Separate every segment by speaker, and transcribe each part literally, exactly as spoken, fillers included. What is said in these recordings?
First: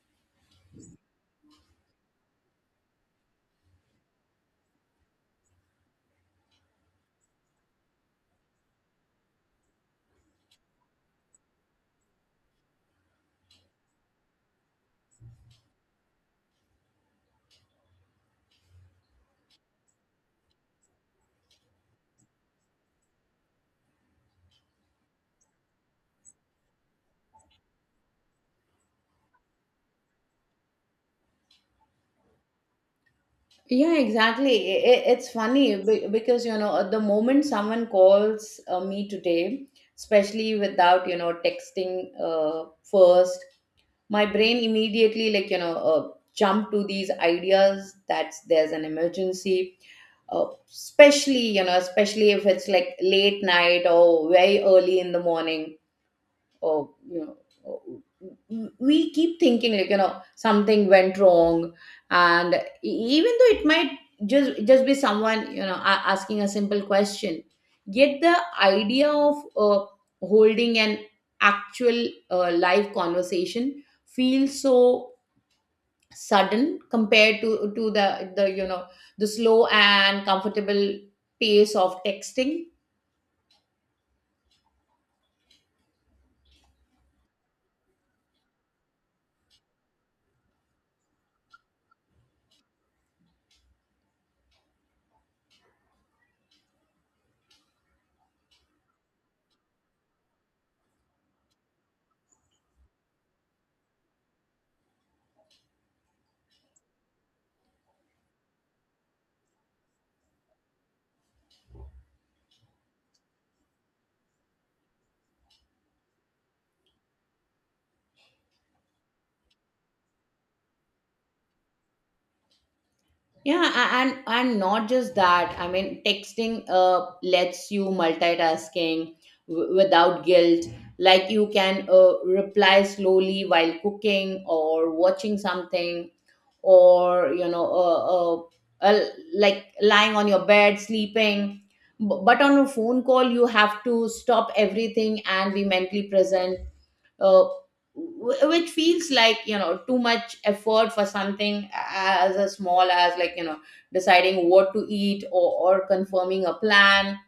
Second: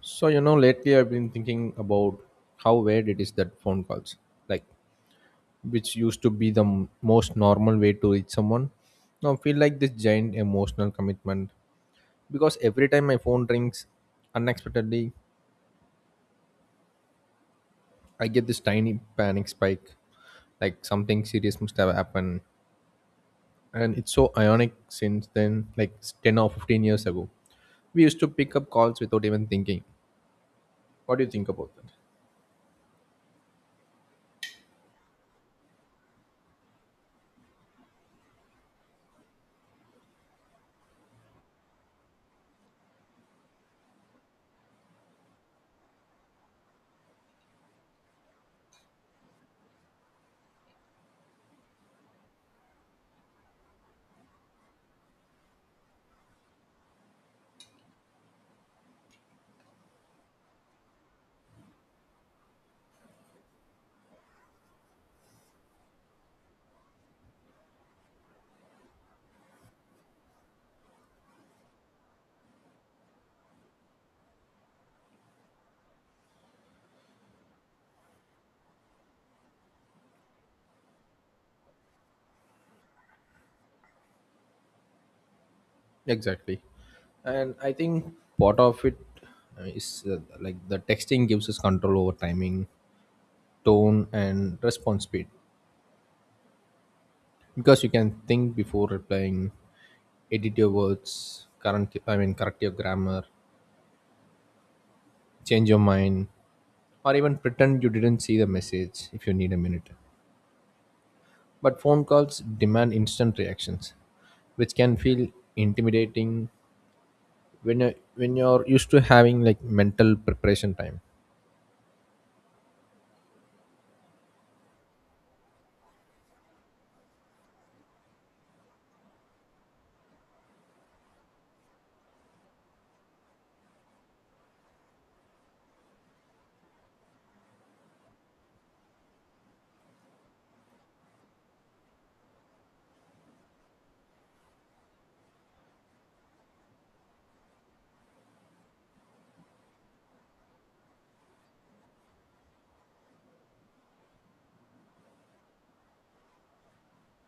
Speaker 1: So, you know, lately I've been thinking about how weird it is that phone calls, like, which used to be the m- most normal way to reach someone, now feel like this giant emotional commitment because every time my phone rings unexpectedly, I get this tiny panic spike, like something serious must have happened. And it's so ironic since then, like ten or fifteen years ago, we used to pick up calls without even thinking. What do you think about that?
Speaker 2: Yeah, exactly. I- i- It's funny be- because, you know, at the moment someone calls uh, me today, especially without, you know, texting uh, first, my brain immediately, like, you know, uh, jump to these ideas that there's an emergency, uh, especially, you know, especially if it's like late night or very early in the morning or you know, w- we keep thinking like you know something went wrong, and e- even though it might just just be someone you know a- asking a simple question, yet the idea of uh, holding an actual uh, live conversation feels so sudden compared to to the the you know the slow and comfortable pace of texting.
Speaker 1: Exactly. And I think part of it uh, is uh, like the texting gives us control over timing, tone, and response speed because you can think before replying, edit your words, current I mean correct your grammar, change your mind, or even pretend you didn't see the message if you need a minute. But phone calls demand instant reactions, which can feel intimidating when you when you're used to having like mental preparation time.
Speaker 2: Yeah, a- and and not just that. I mean, texting uh lets you multitasking w- without guilt. Like you can uh, reply slowly while cooking or watching something, or you know, uh, uh, uh, like lying on your bed sleeping. B- But on a phone call, you have to stop everything and be mentally present, uh, wh- which feels like you know too much effort for something as a small as like you know deciding what to eat, or, or confirming a plan.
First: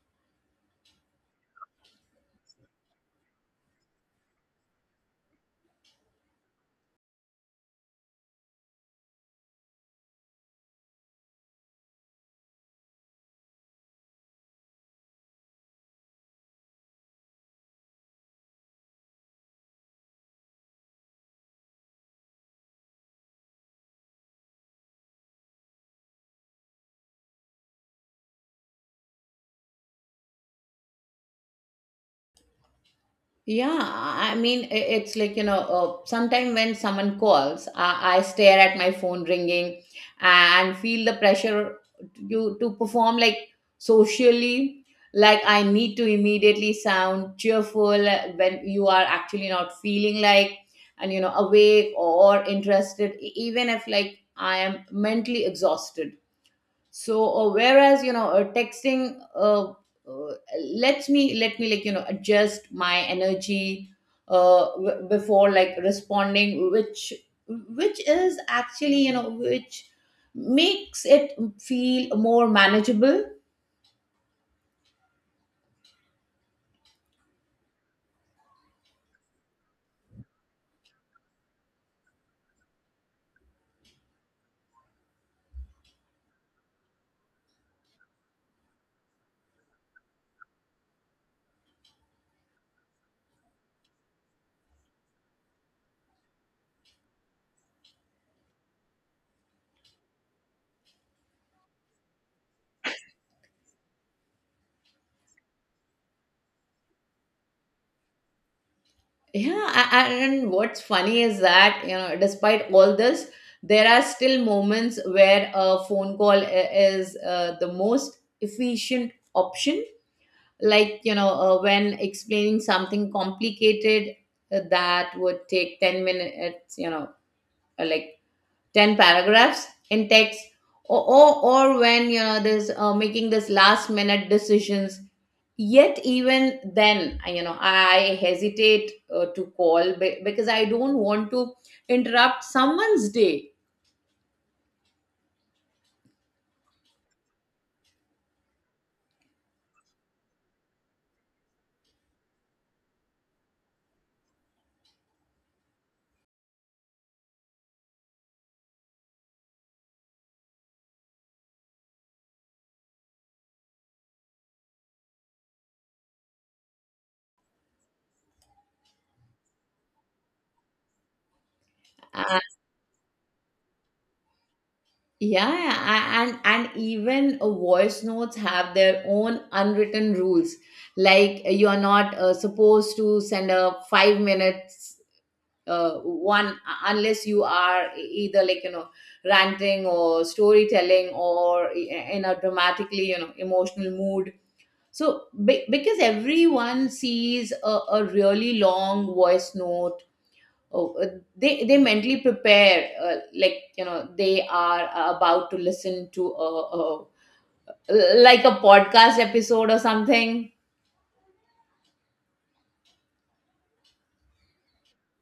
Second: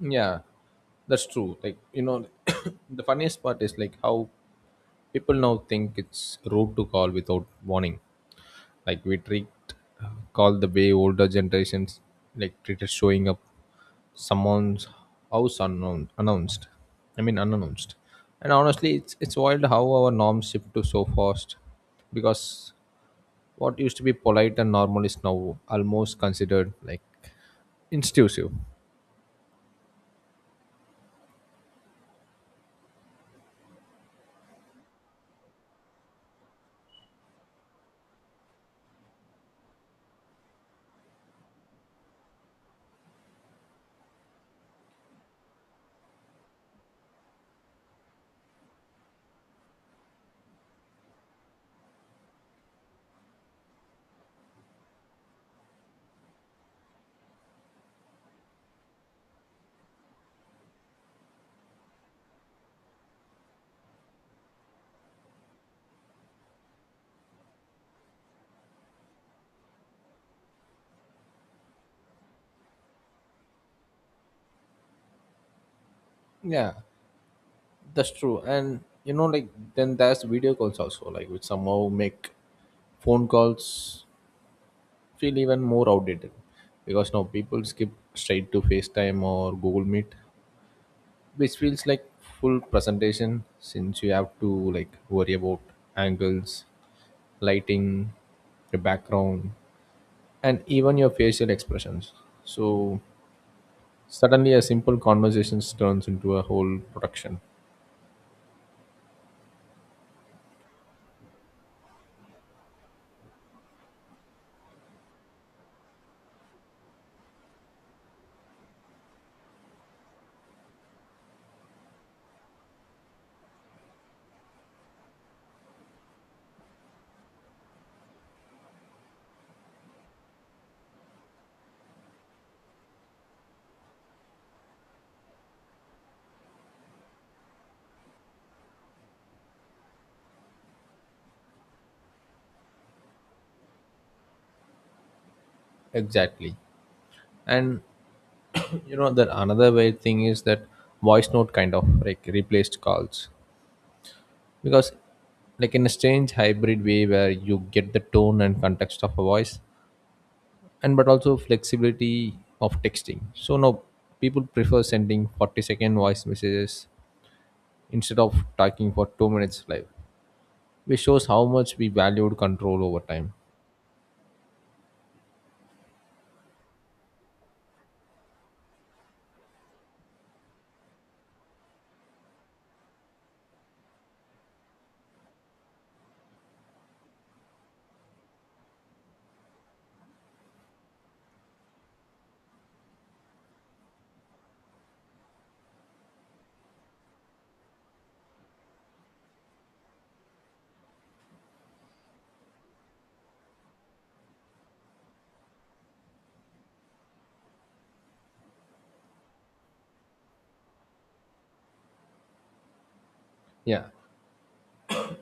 Speaker 1: Yeah, that's true. Like, you know, the funniest part is like how people now think it's rude to call without warning. Like, we treat uh, call the way older generations like treated showing up someone's house unknown announced. I mean, unannounced. And honestly, it's it's wild how our norms shift to so fast because what used to be polite and normal is now almost considered like intrusive.
Speaker 2: Yeah, I mean, i- it's like, you know, uh, sometime when someone calls, I, I stare at my phone ringing and feel the pressure to, to perform like socially. Like I need to immediately sound cheerful when you are actually not feeling like, and you know, awake or interested, e- even if like I am mentally exhausted, so uh, whereas you know uh, texting uh, uh, lets me let me like you know adjust my energy uh, w- before like responding, which which is actually you know which makes it feel more manageable.
Speaker 1: Yeah. That's true. And you know, like then there's video calls also, like which somehow make phone calls feel even more outdated. Because now people skip straight to FaceTime or Google Meet, which feels like full presentation since you have to like worry about angles, lighting, your background, and even your facial expressions. So suddenly a simple conversation turns into a whole production.
Speaker 2: Yeah, a- a- and what's funny is that you know despite all this there are still moments where a phone call i- is uh, the most efficient option, like you know uh, when explaining something complicated, uh, that would take ten minutes, you know uh, like ten paragraphs in text, or, or or when you know there's uh, making this last minute decisions, yet even then I- you know I hesitate uh, to call be- because I don't want to interrupt someone's day.
Speaker 1: Exactly. And you know that another weird thing is that voice note kind of like replaced calls because like in a strange hybrid way where you get the tone and context of a voice and but also flexibility of texting, so now people prefer sending forty second voice messages instead of talking for two minutes live, which shows how much we valued control over time.
Speaker 2: Yeah, a- and and even uh, voice notes have their own unwritten rules. Like you are not uh, supposed to send a five minutes uh, one unless you are e-, either like you know ranting or storytelling or e-, in a dramatically you know emotional mood. So be- because everyone sees a, a really long voice note, oh, uh, they they mentally prepare, uh, like you know they are uh, about to listen to a, a like a podcast episode or something.
Speaker 1: Yeah,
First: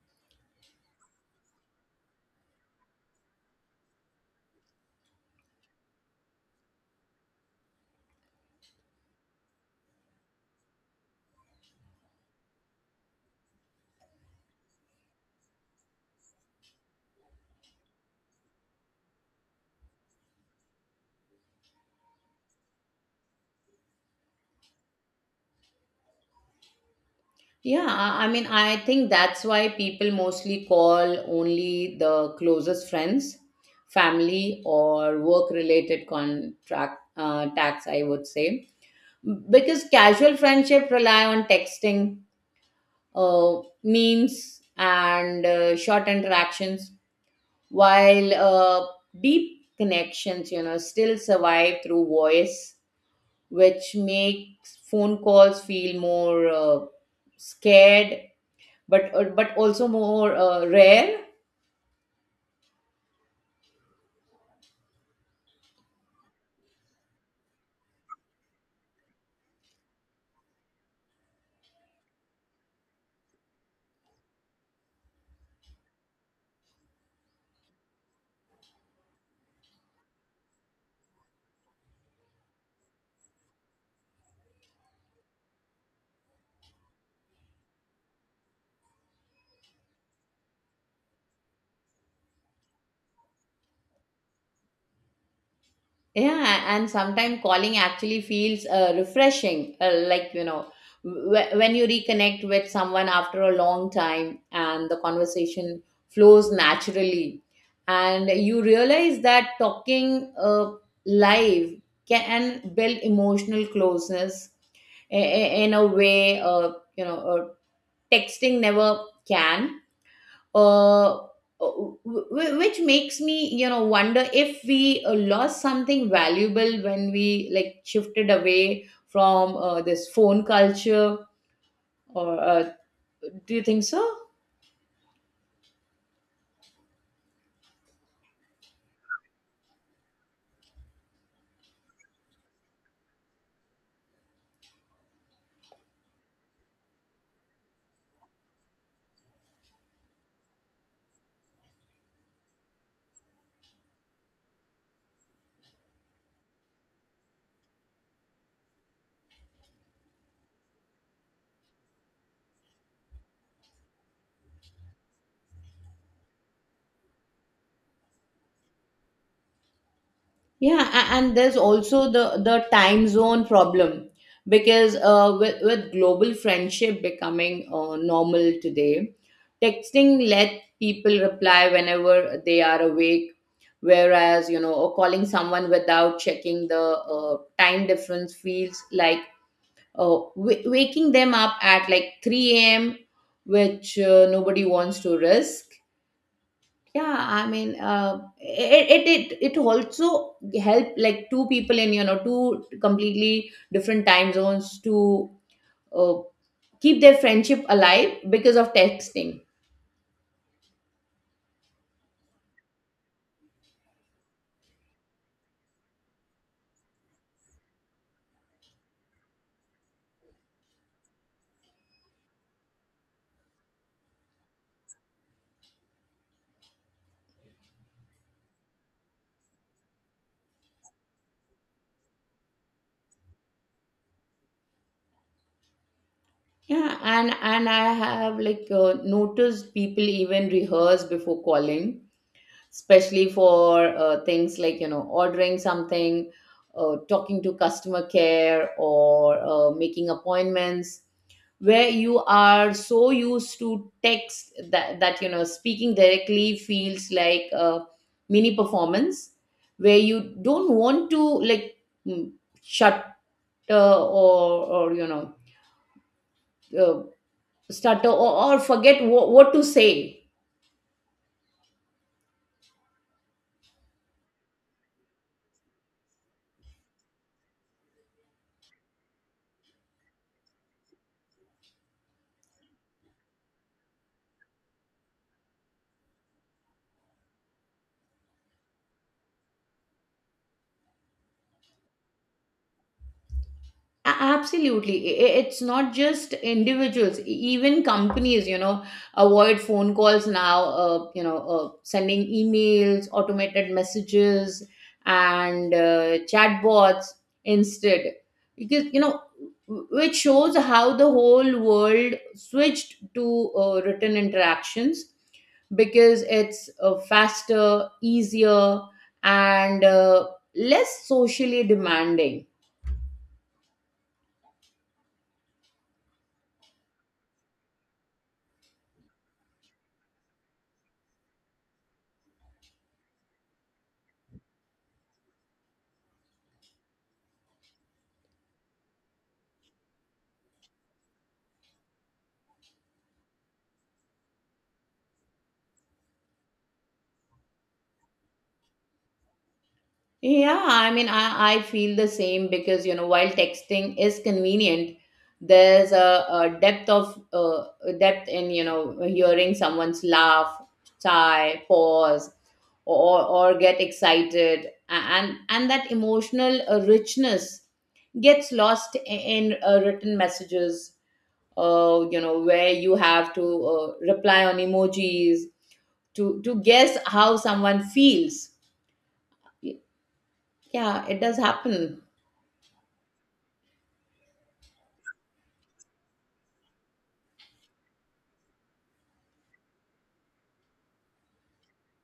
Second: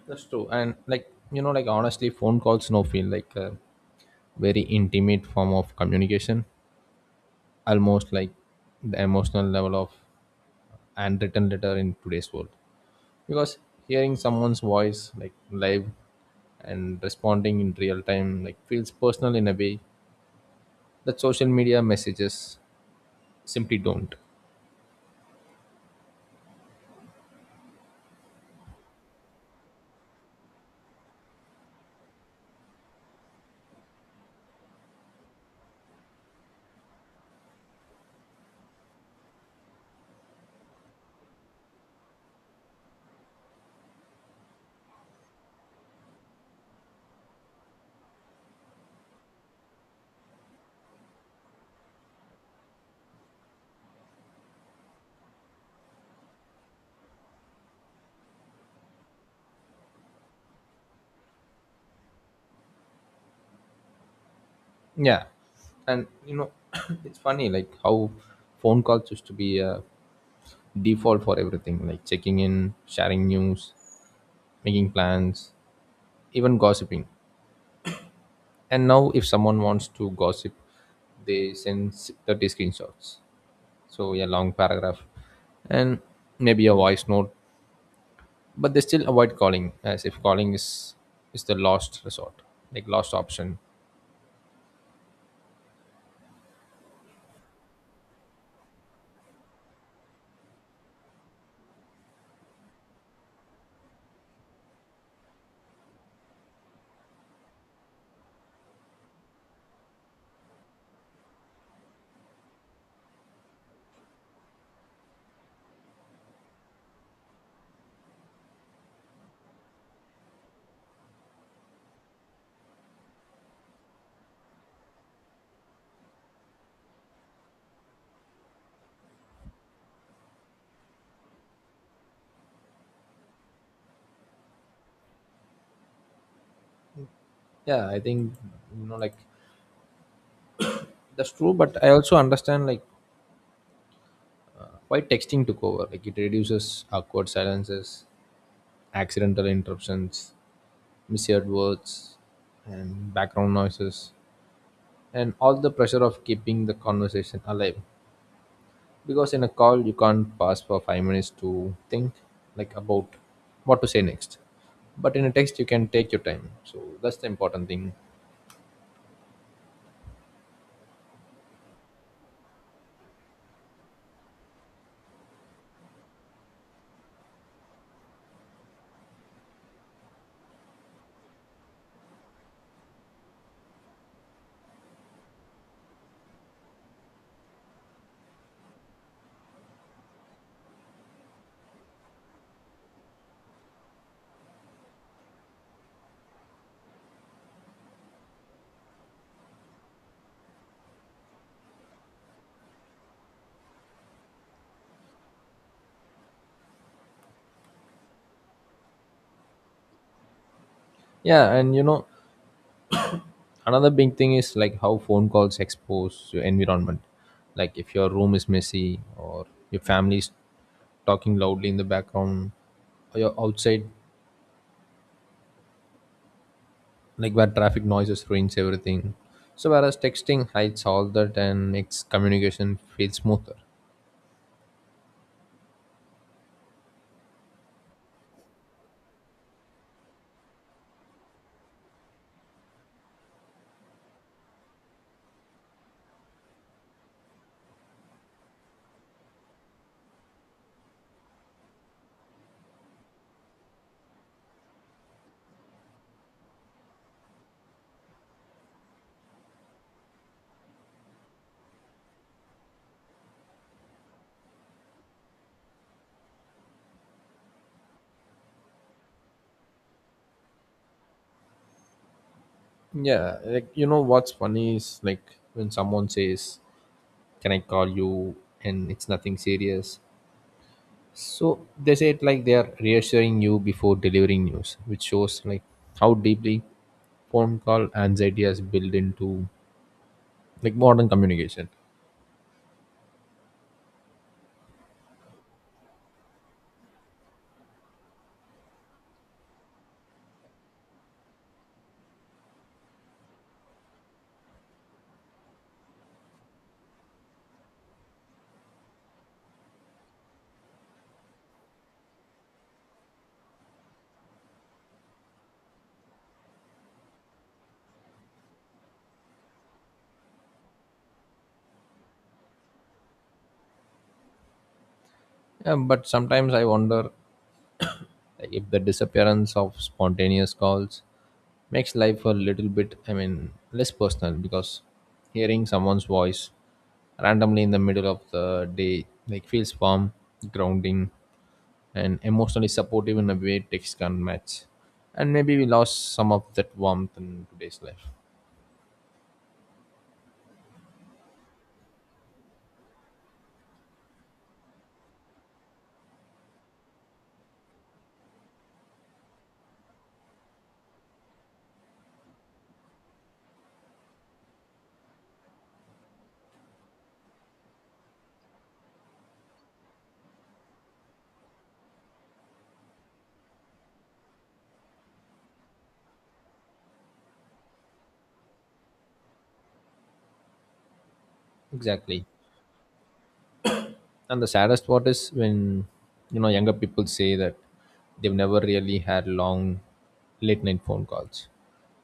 Speaker 1: that's true. And like you know like honestly phone calls now feel like a very intimate form of communication, almost like the emotional level of handwritten letter in today's world because hearing someone's voice like live and responding in real time like feels personal in a way that social media messages simply don't.
Speaker 2: Yeah, i I mean I think that's why people mostly call only the closest friends, family, or work related contract, uh, tax I would say, because casual friendship rely on texting, uh, memes, and uh, short interactions, while uh, deep connections you know still survive through voice, which makes phone calls feel more uh, scared, but uh, but also more uh, rare.
Speaker 1: Yeah. And you know it's funny like how phone calls used to be a default for everything, like checking in, sharing news, making plans, even gossiping. And now, if someone wants to gossip, they send s- thirty screenshots. So, a long paragraph and maybe a voice note, but they still avoid calling as if calling is, is the last resort, like last option.
Speaker 2: Yeah, and sometimes calling actually feels uh, refreshing, uh, like you know, wh- when you reconnect with someone after a long time and the conversation flows naturally, and you realize that talking uh, live can build emotional closeness i- i- in a way, uh, you know, uh, texting never can, uh, w- which makes me you know wonder if we uh, lost something valuable when we like shifted away from uh, this phone culture, or uh, do you think so?
Speaker 1: Yeah, I think, you know, like that's true, but I also understand like why texting took over. Like it reduces awkward silences, accidental interruptions, misheard words, and background noises and all the pressure of keeping the conversation alive because in a call you can't pause for five minutes to think like about what to say next, but in a text you can take your time, so that's the important thing.
Speaker 2: Yeah, a- and there's also the the time zone problem because uh, with, with global friendship becoming uh, normal today, texting let people reply whenever they are awake, whereas you know, or calling someone without checking the uh, time difference feels like uh, w- waking them up at like three a m, which uh, nobody wants to risk. Yeah, I mean uh, it, it it it also help like two people in you know two completely different time zones to uh, keep their friendship alive because of texting.
Speaker 1: Yeah. And you know another big thing is like how phone calls expose your environment, like if your room is messy or your family's talking loudly in the background or you're outside like where traffic noises ruins everything. So whereas texting hides all that and makes communication feel smoother.
Speaker 2: Yeah, and and I have like uh, noticed people even rehearse before calling, especially for uh, things like you know ordering something, uh, talking to customer care, or uh, making appointments, where you are so used to text that, that you know speaking directly feels like a mini performance, where you don't want to like mm, shutter or or you know uh, stutter, or, or forget what, what to say.
Speaker 1: Yeah, like you know what's funny is like when someone says, "Can I call you?" and it's nothing serious. So they say it like they are reassuring you before delivering news, which shows like how deeply phone call anxiety has built into like modern communication.
Speaker 2: A- Absolutely. I- i- It's not just individuals, e- even companies, you know, avoid phone calls now, uh, you know, uh, sending emails, automated messages, and uh, chatbots instead. Because, you know, w- which shows how the whole world switched to uh, written interactions, because it's uh, faster, easier, and uh, less socially demanding.
Speaker 1: Yeah, but sometimes I wonder if the disappearance of spontaneous calls makes life a little bit, I mean, less personal because hearing someone's voice randomly in the middle of the day like feels warm, grounding, and emotionally supportive in a way text can't match. And maybe we lost some of that warmth in today's life.
Speaker 2: Yeah, I mean, I, I feel the same because, you know, while texting is convenient, there's a, a depth of uh, a depth in, you know, hearing someone's laugh, sigh, pause, or or get excited. A- and and that emotional uh, richness gets lost i- in uh, written messages. Uh, you know, where you have to uh, reply on emojis to to guess how someone feels. Y- Yeah, it does happen.
Speaker 1: Exactly. And the saddest part is when you know younger people say that they've never really had long late night phone calls,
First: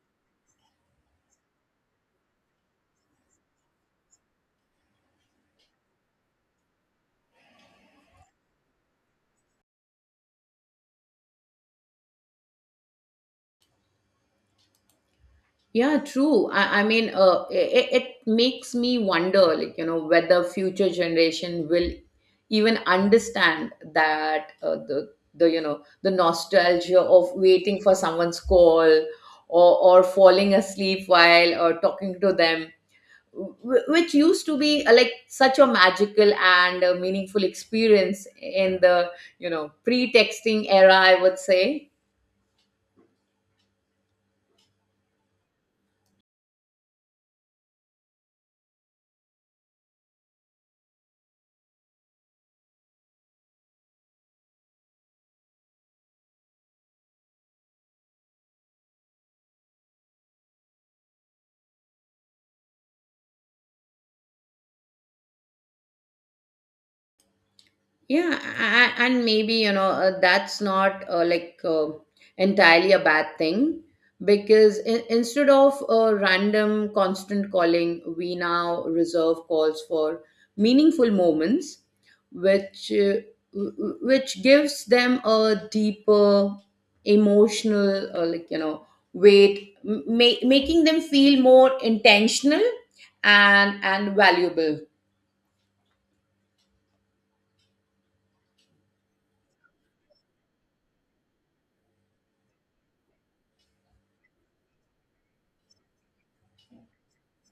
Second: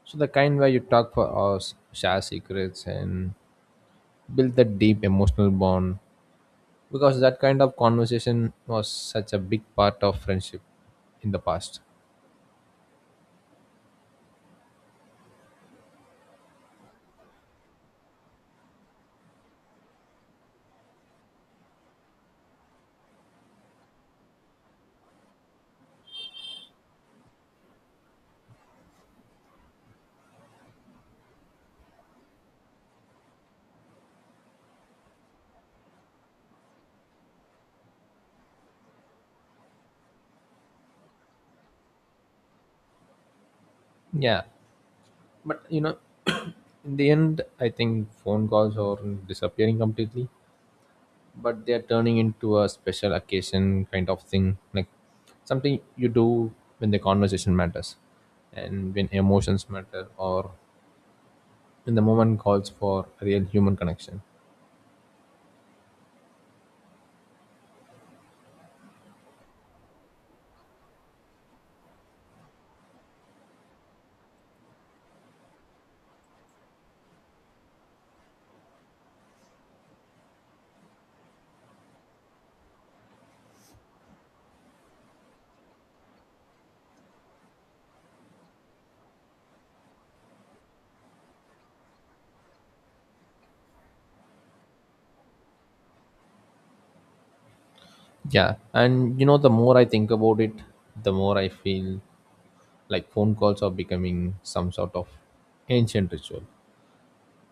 Speaker 1: so the kind where you talk for hours, share secrets, and build that deep emotional bond because that kind of conversation was such a big part of friendship in the past.
Speaker 2: Yeah, true. I, I mean, uh, it, it makes me wonder, like, you know, whether future generation will even understand that uh, the the you know the nostalgia of waiting for someone's call, or or falling asleep while or talking to them, wh- which used to be uh, like such a magical and uh, meaningful experience in the you know pre-texting era, I would say.
Speaker 1: Yeah, but you know in the end I think phone calls are disappearing completely, but they're turning into a special occasion kind of thing, like something you do when the conversation matters and when emotions matter or when the moment calls for real human connection.
Speaker 2: Yeah, a- a- and maybe, you know, uh, that's not uh, like uh, entirely a bad thing, because in- instead of a random constant calling, we now reserve calls for meaningful moments, which uh, w- w- which gives them a deeper emotional, uh, like, you know, weight, m- ma- making them feel more intentional and and valuable.
Speaker 1: Yeah. And you know the more I think about it, the more I feel like phone calls are becoming some sort of ancient ritual.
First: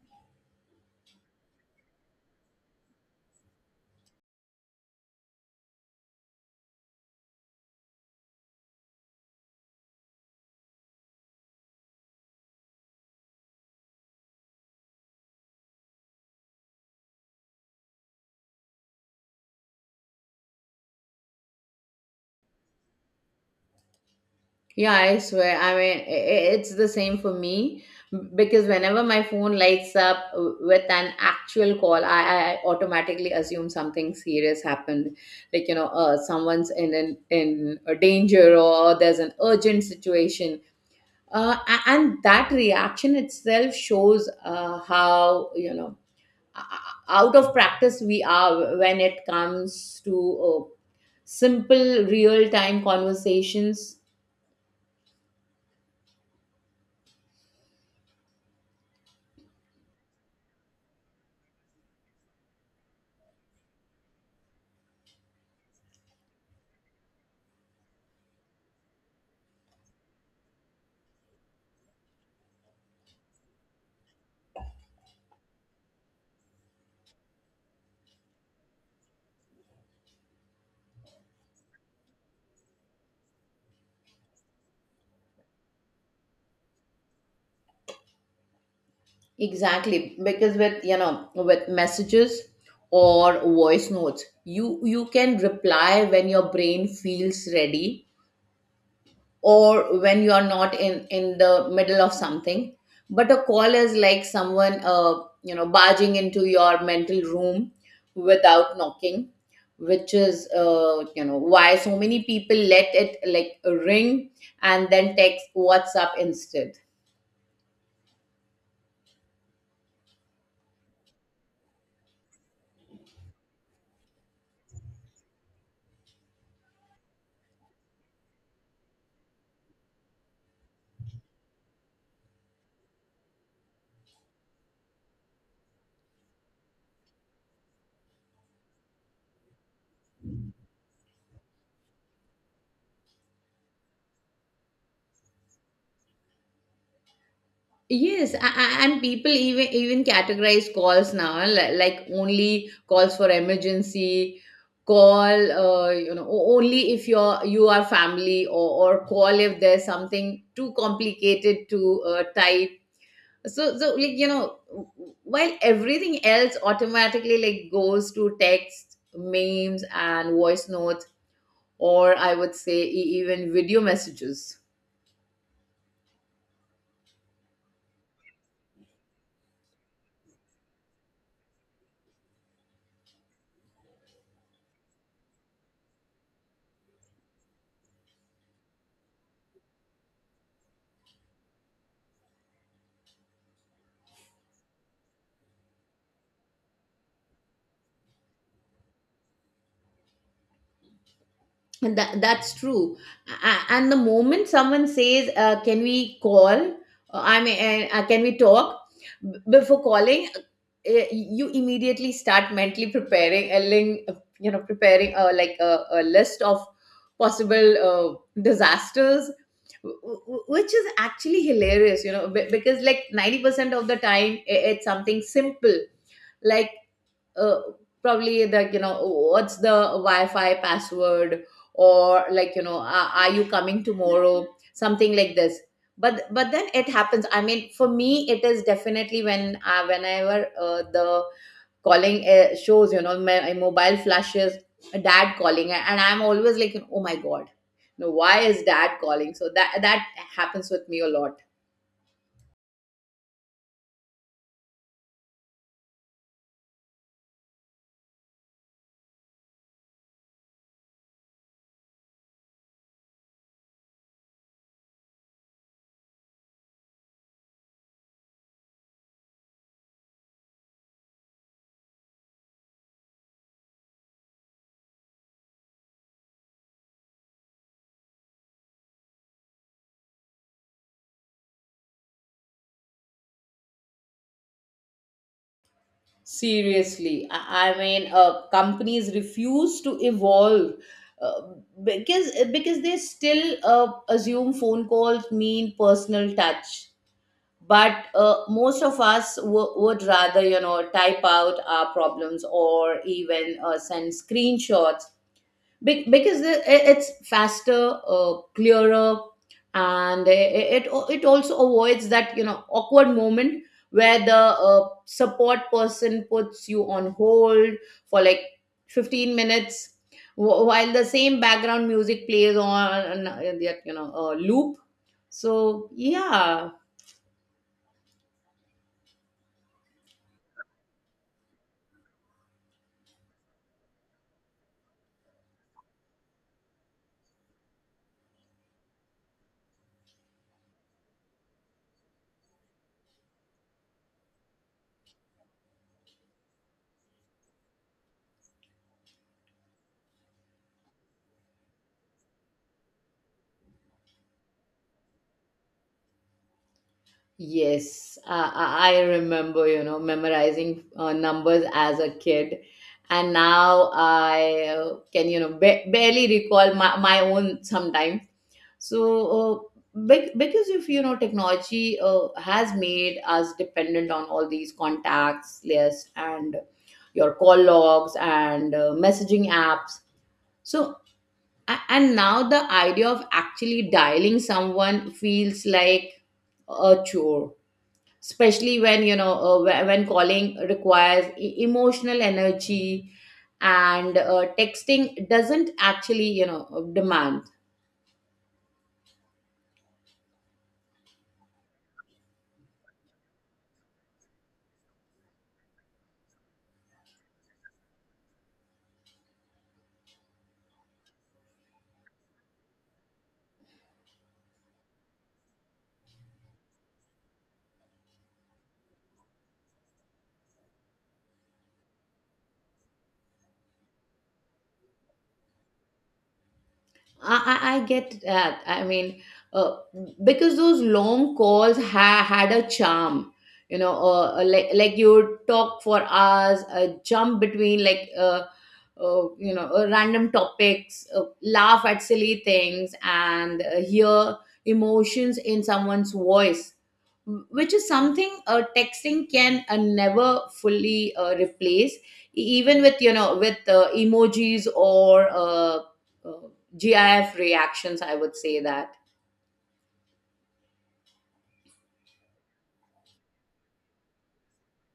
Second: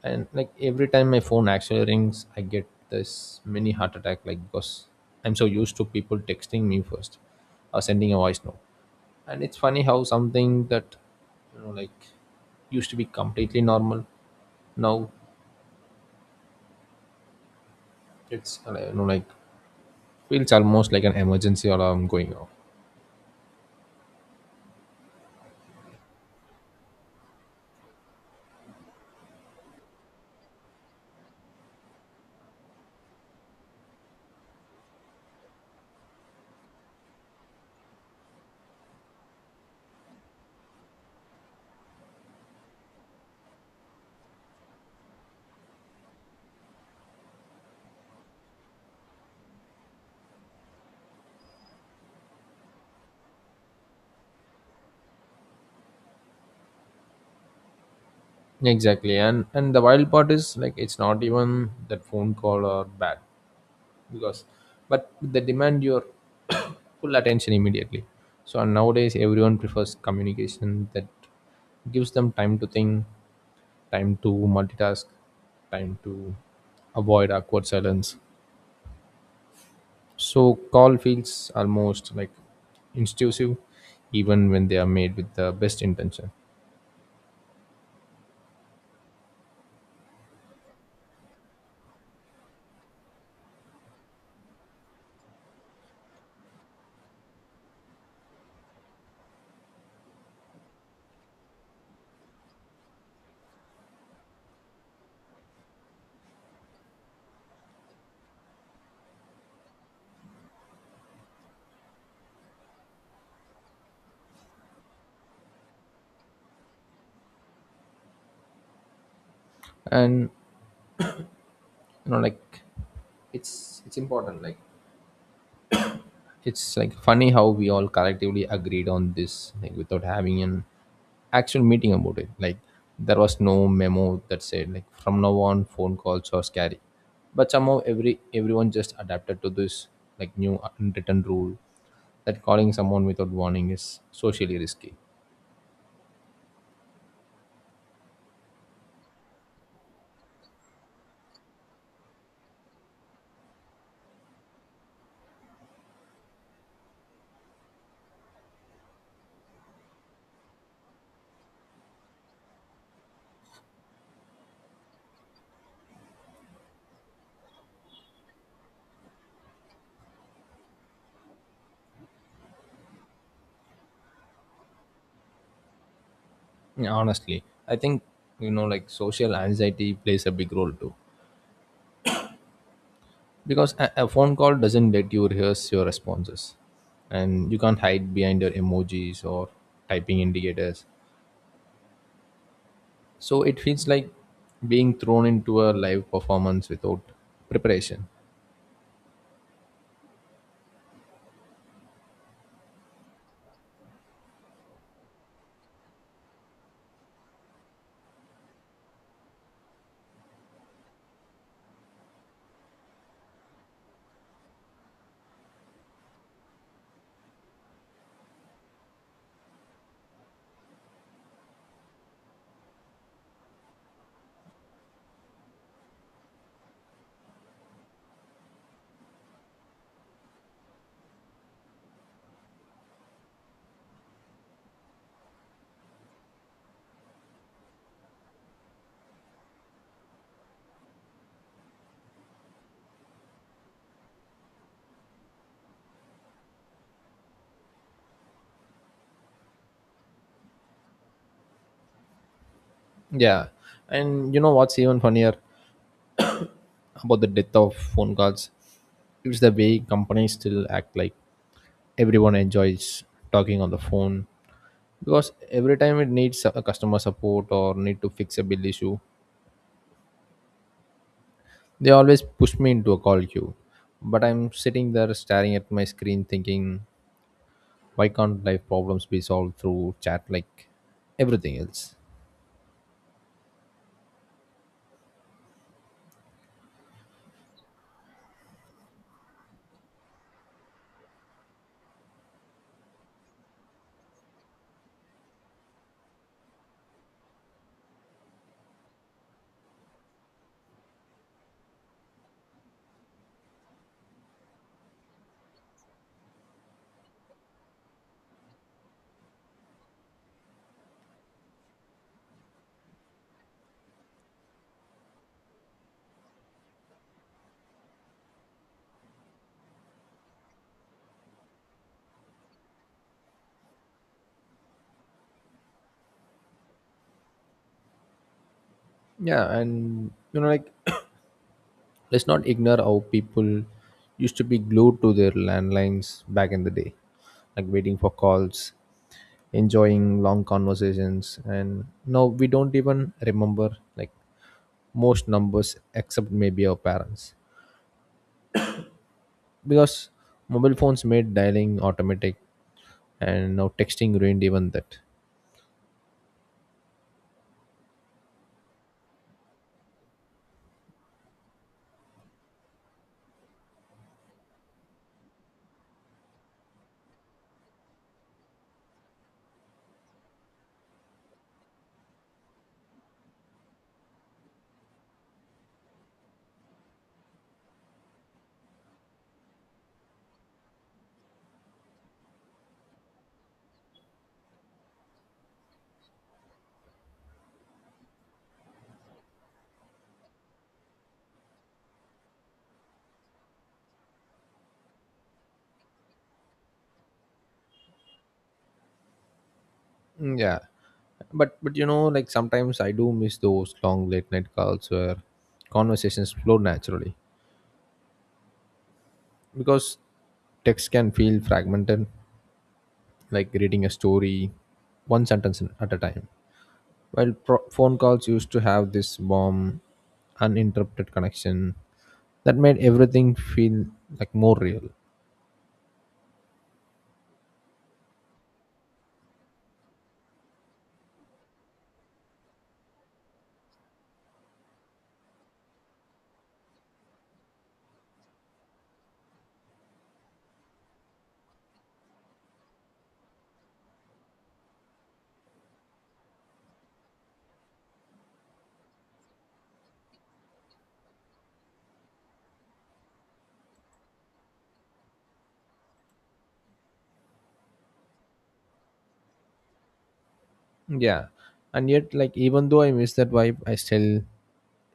Speaker 1: And like every time my phone actually rings I get this mini heart attack, like because I'm so used to people texting me first or sending a voice note. And it's funny how something that you know like used to be completely normal, now it's uh, you know like feels almost like an emergency alarm going off.
Speaker 2: Yeah, I swear. I mean, i- i- it's the same for me, because whenever my phone lights up with an actual call, I, I automatically assume something serious happened, like you know, uh, someone's in an, in a danger, or there's an urgent situation. Uh, a- and that reaction itself shows uh, how you know out of practice we are when it comes to uh, simple real time conversations.
Speaker 1: Exactly. And and the wild part is like it's not even that phone call or bad because but they demand your full attention immediately. So and nowadays everyone prefers communication that gives them time to think, time to multitask, time to avoid awkward silence, so call feels almost like intrusive even when they are made with the best intention.
Speaker 2: Exactly, because with you know with messages or voice notes, you you can reply when your brain feels ready, or when you are not in in the middle of something. But a call is like someone uh you know barging into your mental room without knocking, which is uh you know why so many people let it like ring and then text WhatsApp instead.
Speaker 1: And you know like it's it's important, like it's like funny how we all collectively agreed on this like without having an actual meeting about it. Like there was no memo that said like from now on phone calls are scary, but somehow every everyone just adapted to this like new unwritten rule that calling someone without warning is socially risky.
Speaker 2: Yes, a- a- and people even even categorize calls now, eh, li- like only calls for emergency, call uh, you know o- only if you're you are family, or or call if there's something too complicated to uh, type. So so like you know, while everything else automatically like goes to text, memes, and voice notes, or I would say e- even video messages.
Speaker 1: Yeah, honestly I think you know like social anxiety plays a big role too because a, a phone call doesn't let you rehearse your responses, and you can't hide behind your emojis or typing indicators, so it feels like being thrown into a live performance without preparation.
Speaker 2: And that, that's true. A- And the moment someone says, uh, "Can we call?" Uh, I mean, uh, uh, "Can we talk?" B- Before calling, uh, you immediately start mentally preparing a link, you know, preparing uh, like a, a list of possible uh, disasters, w- w- which is actually hilarious, you know, be- because like ninety percent of the time, i- it's something simple like uh, probably like you know what's the wi-fi password, or like you know are, are you coming tomorrow, something like this. but but then it happens, I mean for me it is definitely when uh, whenever uh, the calling uh, shows you know my, my mobile flashes dad calling, and I'm always like, oh my god, no, why is dad calling? So that that happens with me a lot.
Speaker 1: Yeah. And you know what's even funnier about the death of phone calls, it's the way companies still act like everyone enjoys talking on the phone because every time it needs a customer support or need to fix a bill issue, they always push me into a call queue, but I'm sitting there staring at my screen thinking, why can't life problems be solved through chat like everything else?
Speaker 2: Seriously, I, I mean, uh, companies refuse to evolve uh, because because they still uh, assume phone calls mean personal touch. But uh, most of us w- would rather, you know, type out our problems, or even uh, send screenshots, be- because the- i- it's faster, uh, clearer, and i- it it also avoids that you know awkward moment where the uh, support person puts you on hold for like fifteen minutes, wh- while the same background music plays on, uh, that you know uh, loop, so yeah.
Speaker 1: Yeah, and you know, like, let's not ignore how people used to be glued to their landlines back in the day, like waiting for calls, enjoying long conversations, and now we don't even remember like most numbers except maybe our parents because mobile phones made dialing automatic and now texting ruined even that.
Speaker 2: Yes, I, I I remember, you know, memorizing uh, numbers as a kid. And now I uh, can, you know, ba- barely recall my, my own sometimes. So, uh, bec- because if, you know, technology uh, has made us dependent on all these contacts lists, and your call logs, and uh, messaging apps. So, a- and now the idea of actually dialing someone feels like a chore, especially when you know uh, wh- when calling requires e- emotional energy and uh, texting doesn't actually you know uh, demand.
Speaker 1: Mm, yeah, but but you know like sometimes I do miss those long late night calls where conversations flow naturally because text can feel fragmented, like reading a story one sentence in- at a time while pro- phone calls used to have this warm uninterrupted connection that made everything feel like more real.
Speaker 2: I, I, I get that. i mean uh, because those long calls ha- had a charm. you know uh, uh, like like you would talk for hours, uh, jump between like uh, uh, you know uh, random topics, uh, laugh at silly things, and uh, hear emotions in someone's voice, which is something uh, texting can uh, never fully uh, replace. E- even with you know with uh, emojis or uh, uh, gif reactions, I would say that.
Speaker 1: Yeah. And yet, like, even though I miss that vibe, I still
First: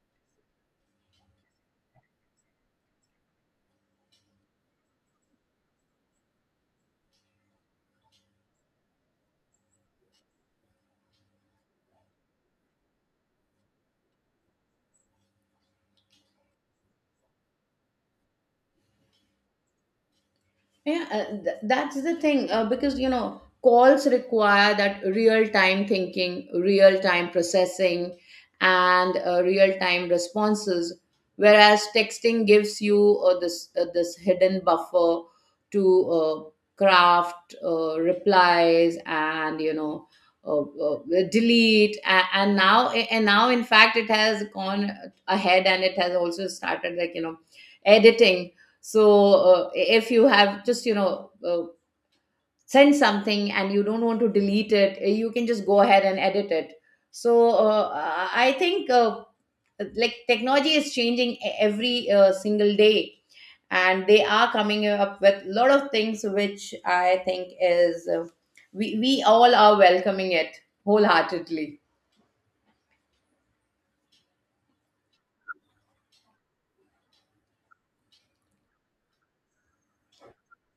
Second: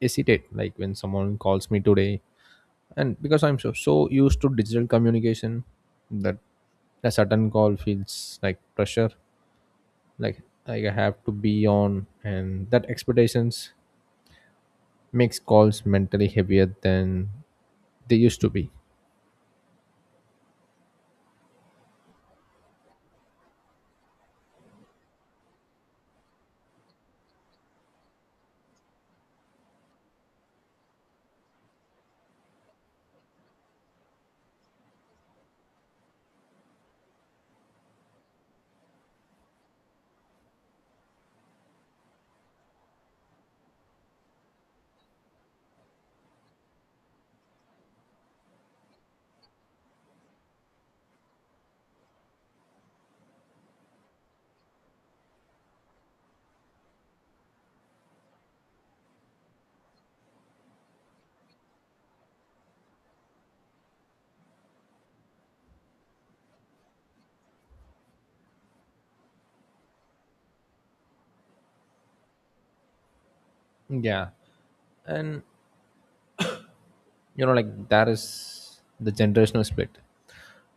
Speaker 1: hesitate. Like, when someone calls me today, and because I'm so, so used to digital communication, that a sudden call feels like pressure. Like, like I have to be on, and that expectations makes calls mentally heavier than they used to be.
Speaker 2: Yeah, uh, th- that's the thing, uh, because you know calls require that real time thinking, real time processing, and uh, real time responses. Whereas texting gives you uh, this uh, this hidden buffer to uh, craft uh, replies and you know uh, uh, delete. And, and now and now in fact it has gone ahead and it has also started, like, you know, editing. So uh, if you have just you know uh, send something and you don't want to delete it, uh, you can just go ahead and edit it. So uh, i I think, uh, like, technology is changing e- every uh, single day and they are coming up with a lot of things which I think is uh, we, we all are welcoming it wholeheartedly.
Speaker 1: Yeah. And, you know, like, that is the generational split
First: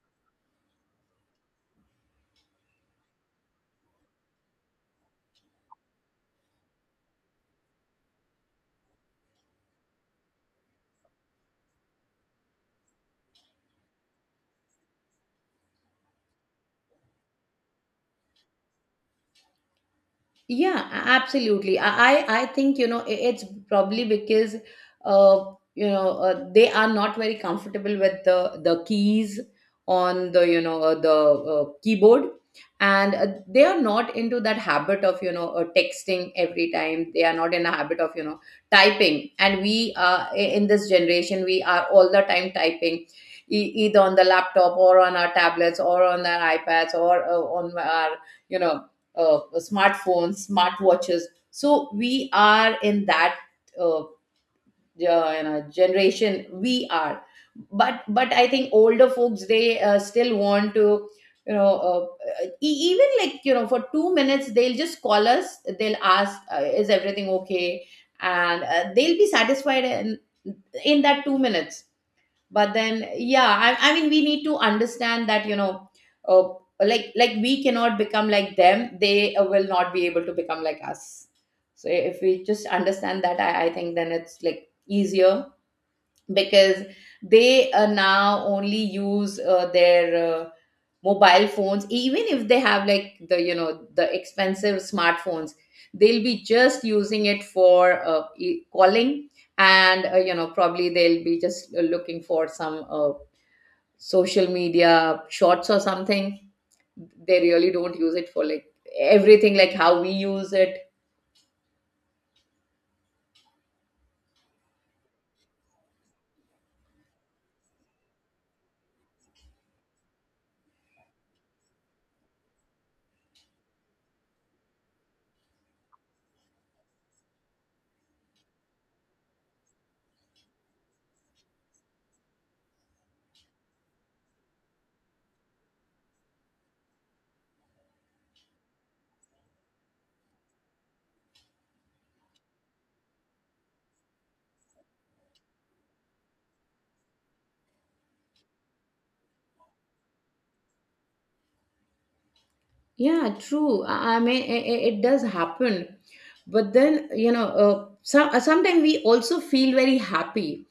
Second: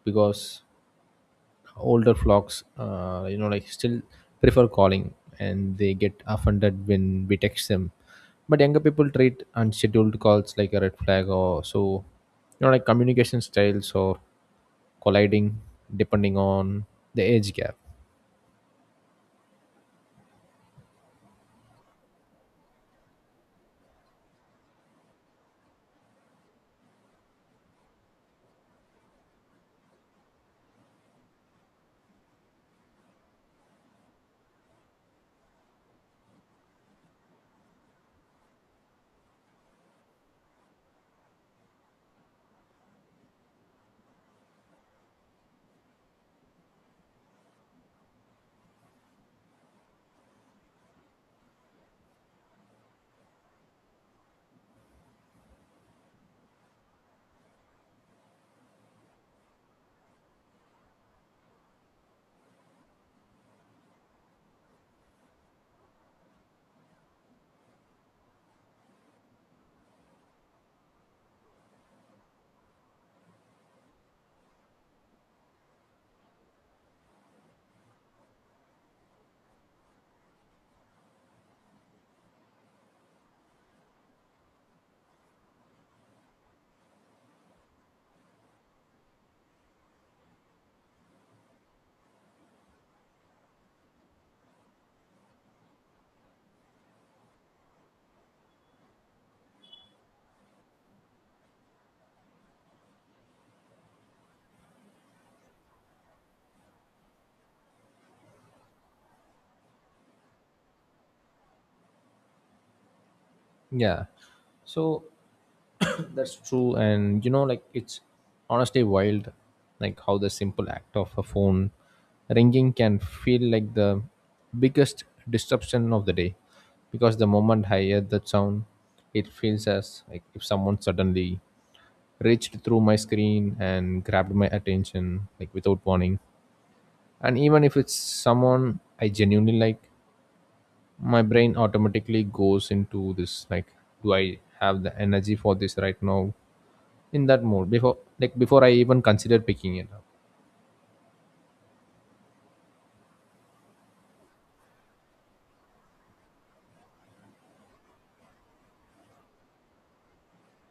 Speaker 1: because older flocks uh, you know like still prefer calling and they get offended when we text them, but younger people treat unscheduled calls like a red flag or so. you know like communication styles or colliding depending on the age gap.
Speaker 2: Yeah, a- absolutely. I I I think, you know, i- it's probably because uh you know uh, they are not very comfortable with the the keys on the you know uh, the uh, keyboard, and uh, they are not into that habit of you know uh, texting every time. They are not in a habit of you know typing, and we uh, i- in this generation we are all the time typing, e- either on the laptop or on our tablets or on our iPads or uh, on our you know uh, smartphones, smartwatches. So we are in that uh, uh, you know, generation. We are, but but I think older folks they uh, still want to, you know, uh, e- even, like, you know, for two minutes they'll just call us. They'll ask, uh, is everything okay? And uh, they'll be satisfied in in that two minutes. But then, yeah, I, I mean, we need to understand that you know uh, like like we cannot become like them, they uh, will not be able to become like us. So if we just understand that, i, I think then it's like easier, because they uh, now only use uh, their uh, mobile phones. Even if they have, like, the you know, the expensive smartphones, they'll be just using it for uh, e- calling, and uh, you know probably they'll be just uh, looking for some uh, social media shorts or something. They really don't use it for like everything like how we use it.
Speaker 1: Yeah. So that's true. And you know, like it's honestly wild, like how the simple act of a phone ringing can feel like the biggest disruption of the day. Because the moment I hear that sound, it feels as like if someone suddenly reached through my screen and grabbed my attention like without warning. And even if it's someone I genuinely like, my brain automatically goes into this like, do I have the energy for this right now, in that mode before like before I even consider picking it up.
Speaker 2: Yeah, true. I I mean, i- i- it does happen. But then, you know, uh, some, uh, sometimes we also feel very happy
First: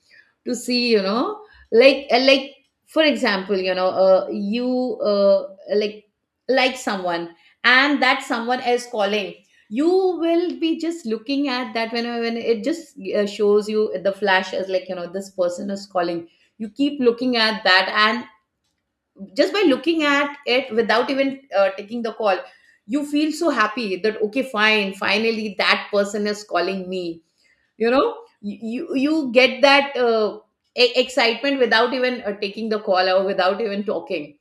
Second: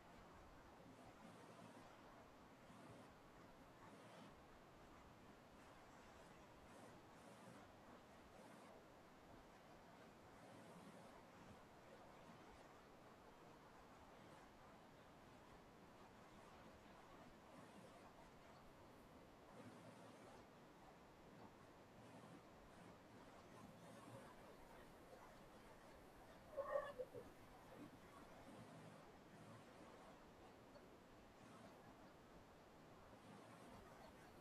Speaker 2: to see, you know, like, uh, like for example, you know, uh, you uh, like like someone, and that someone is calling. You will be just looking at that when when it just uh, shows you the flash, as like you know this person is calling. You keep looking at that, and just by looking at it without even uh, taking the call, you feel so happy that okay, fine, finally that person is calling me, you know. You you, you get that uh, e- excitement without even uh, taking the call or without even talking.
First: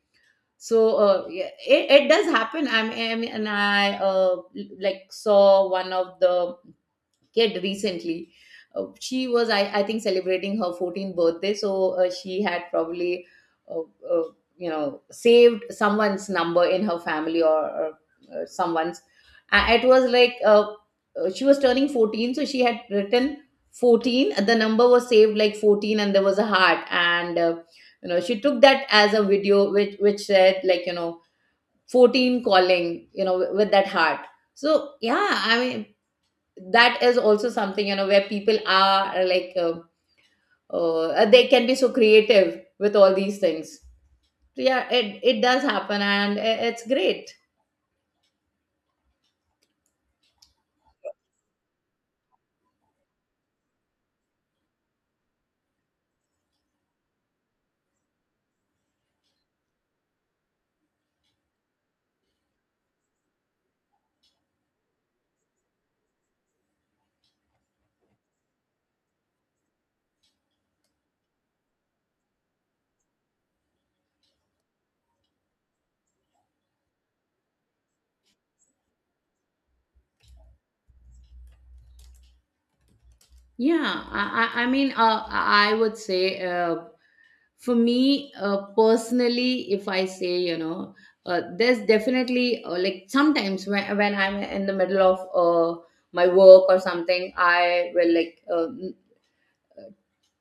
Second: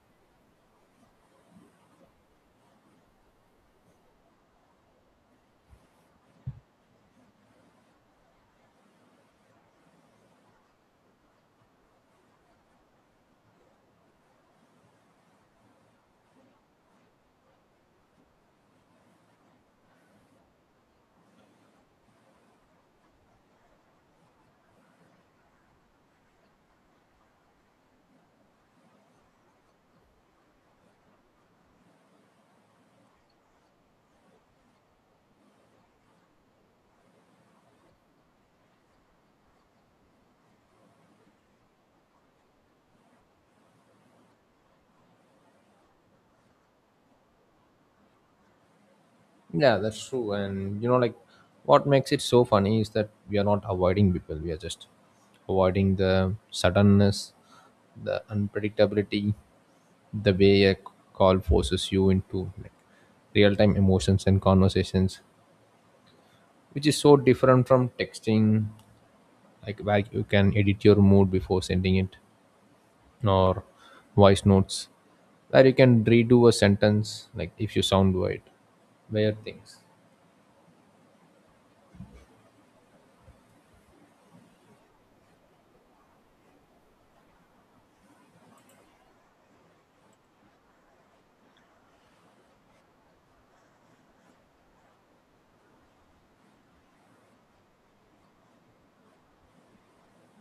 Speaker 2: So uh, yeah, it, it does happen. I'm, i mean, and I uh, like, saw one of the kid recently. Uh, she was, I, I think, celebrating her fourteenth birthday. So uh, she had probably, uh, uh, you know, saved someone's number in her family, or, or uh, someone's. A- It was like uh, uh, she was turning fourteen. So she had written fourteen. The number was saved like fourteen and there was a heart. And, uh, you know, she took that as a video which, which said, like, you know, fourteen calling, you know, with that heart. So yeah, I mean, that is also something, you know, where people are like uh, uh, they can be so creative with all these things. Yeah, it, it does happen and i- it's great.
Speaker 1: Yeah, that's true. And you know like what makes it so funny is that we are not avoiding people, we are just avoiding the suddenness, the unpredictability, the way a call forces you into like real-time emotions and conversations, which is so different from texting, like where you can edit your mood before sending it or voice notes where you can redo a sentence like if you sound weird, weird things.
Speaker 2: Yeah, I, I I mean, uh, I would say, uh, for me uh, personally, if I say, you know, uh, there's definitely uh, like sometimes when, when I'm in the middle of uh, my work or something, I will like uh,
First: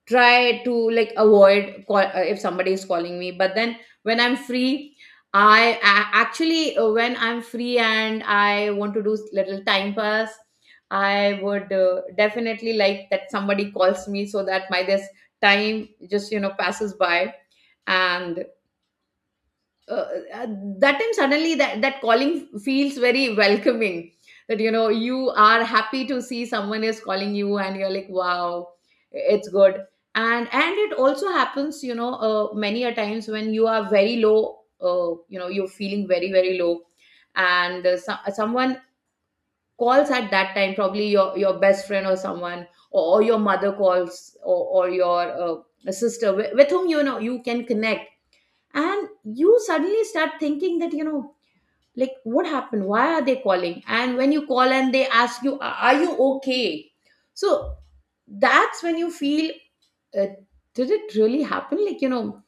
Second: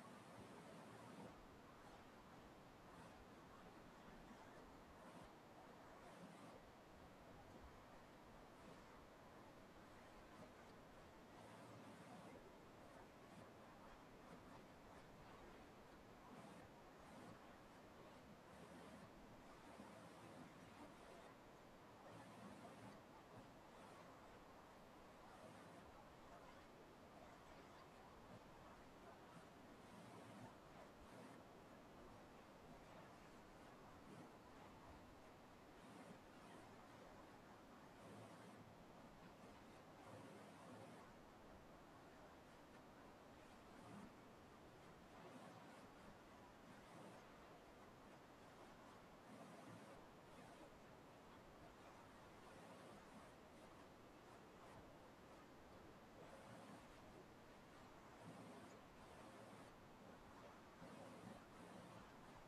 Speaker 2: try to like avoid call, uh, if somebody is calling me. But then when I'm free, I, a- actually uh, when I'm free and I want to do little time pass, I would uh, definitely like that somebody calls me so that my this time just you know passes by. And uh, uh, that time suddenly that that calling feels very welcoming, that you know you are happy to see someone is calling you and you're like, wow, it's good. and and it also happens, you know, uh, many a times when you are very low, uh, you know, you're feeling very very low, and uh, so, uh, someone calls at that time, probably your your best friend or someone, or, or your mother calls, or, or your uh, sister, with, with whom you know you can connect, and you suddenly start thinking that you know like what happened, why are they calling. And when you call and they ask you, "A- Are you okay?" So that's when you feel uh, did it really happen, like, you know,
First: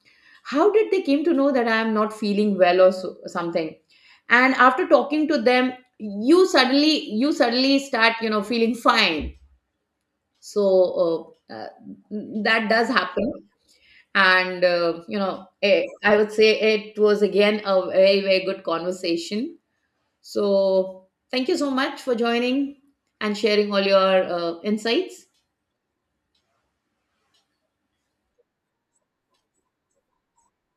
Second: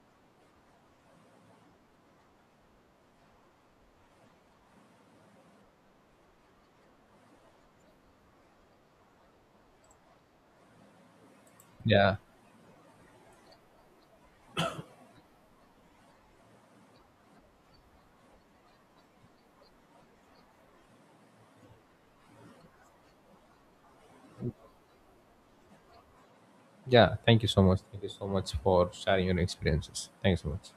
Speaker 2: how did they came to know that I am not feeling well or so, something. And after talking to them, you suddenly you suddenly start, you know, feeling fine. So uh, uh,
Speaker 1: Yeah,
Speaker 2: that does happen. And uh, you know eh, I would say it was again a very very good conversation. So thank you so much for joining and sharing all your uh, insights.
Speaker 1: yeah, thank you so much. Thank you so much for sharing your experiences. Thank you so much.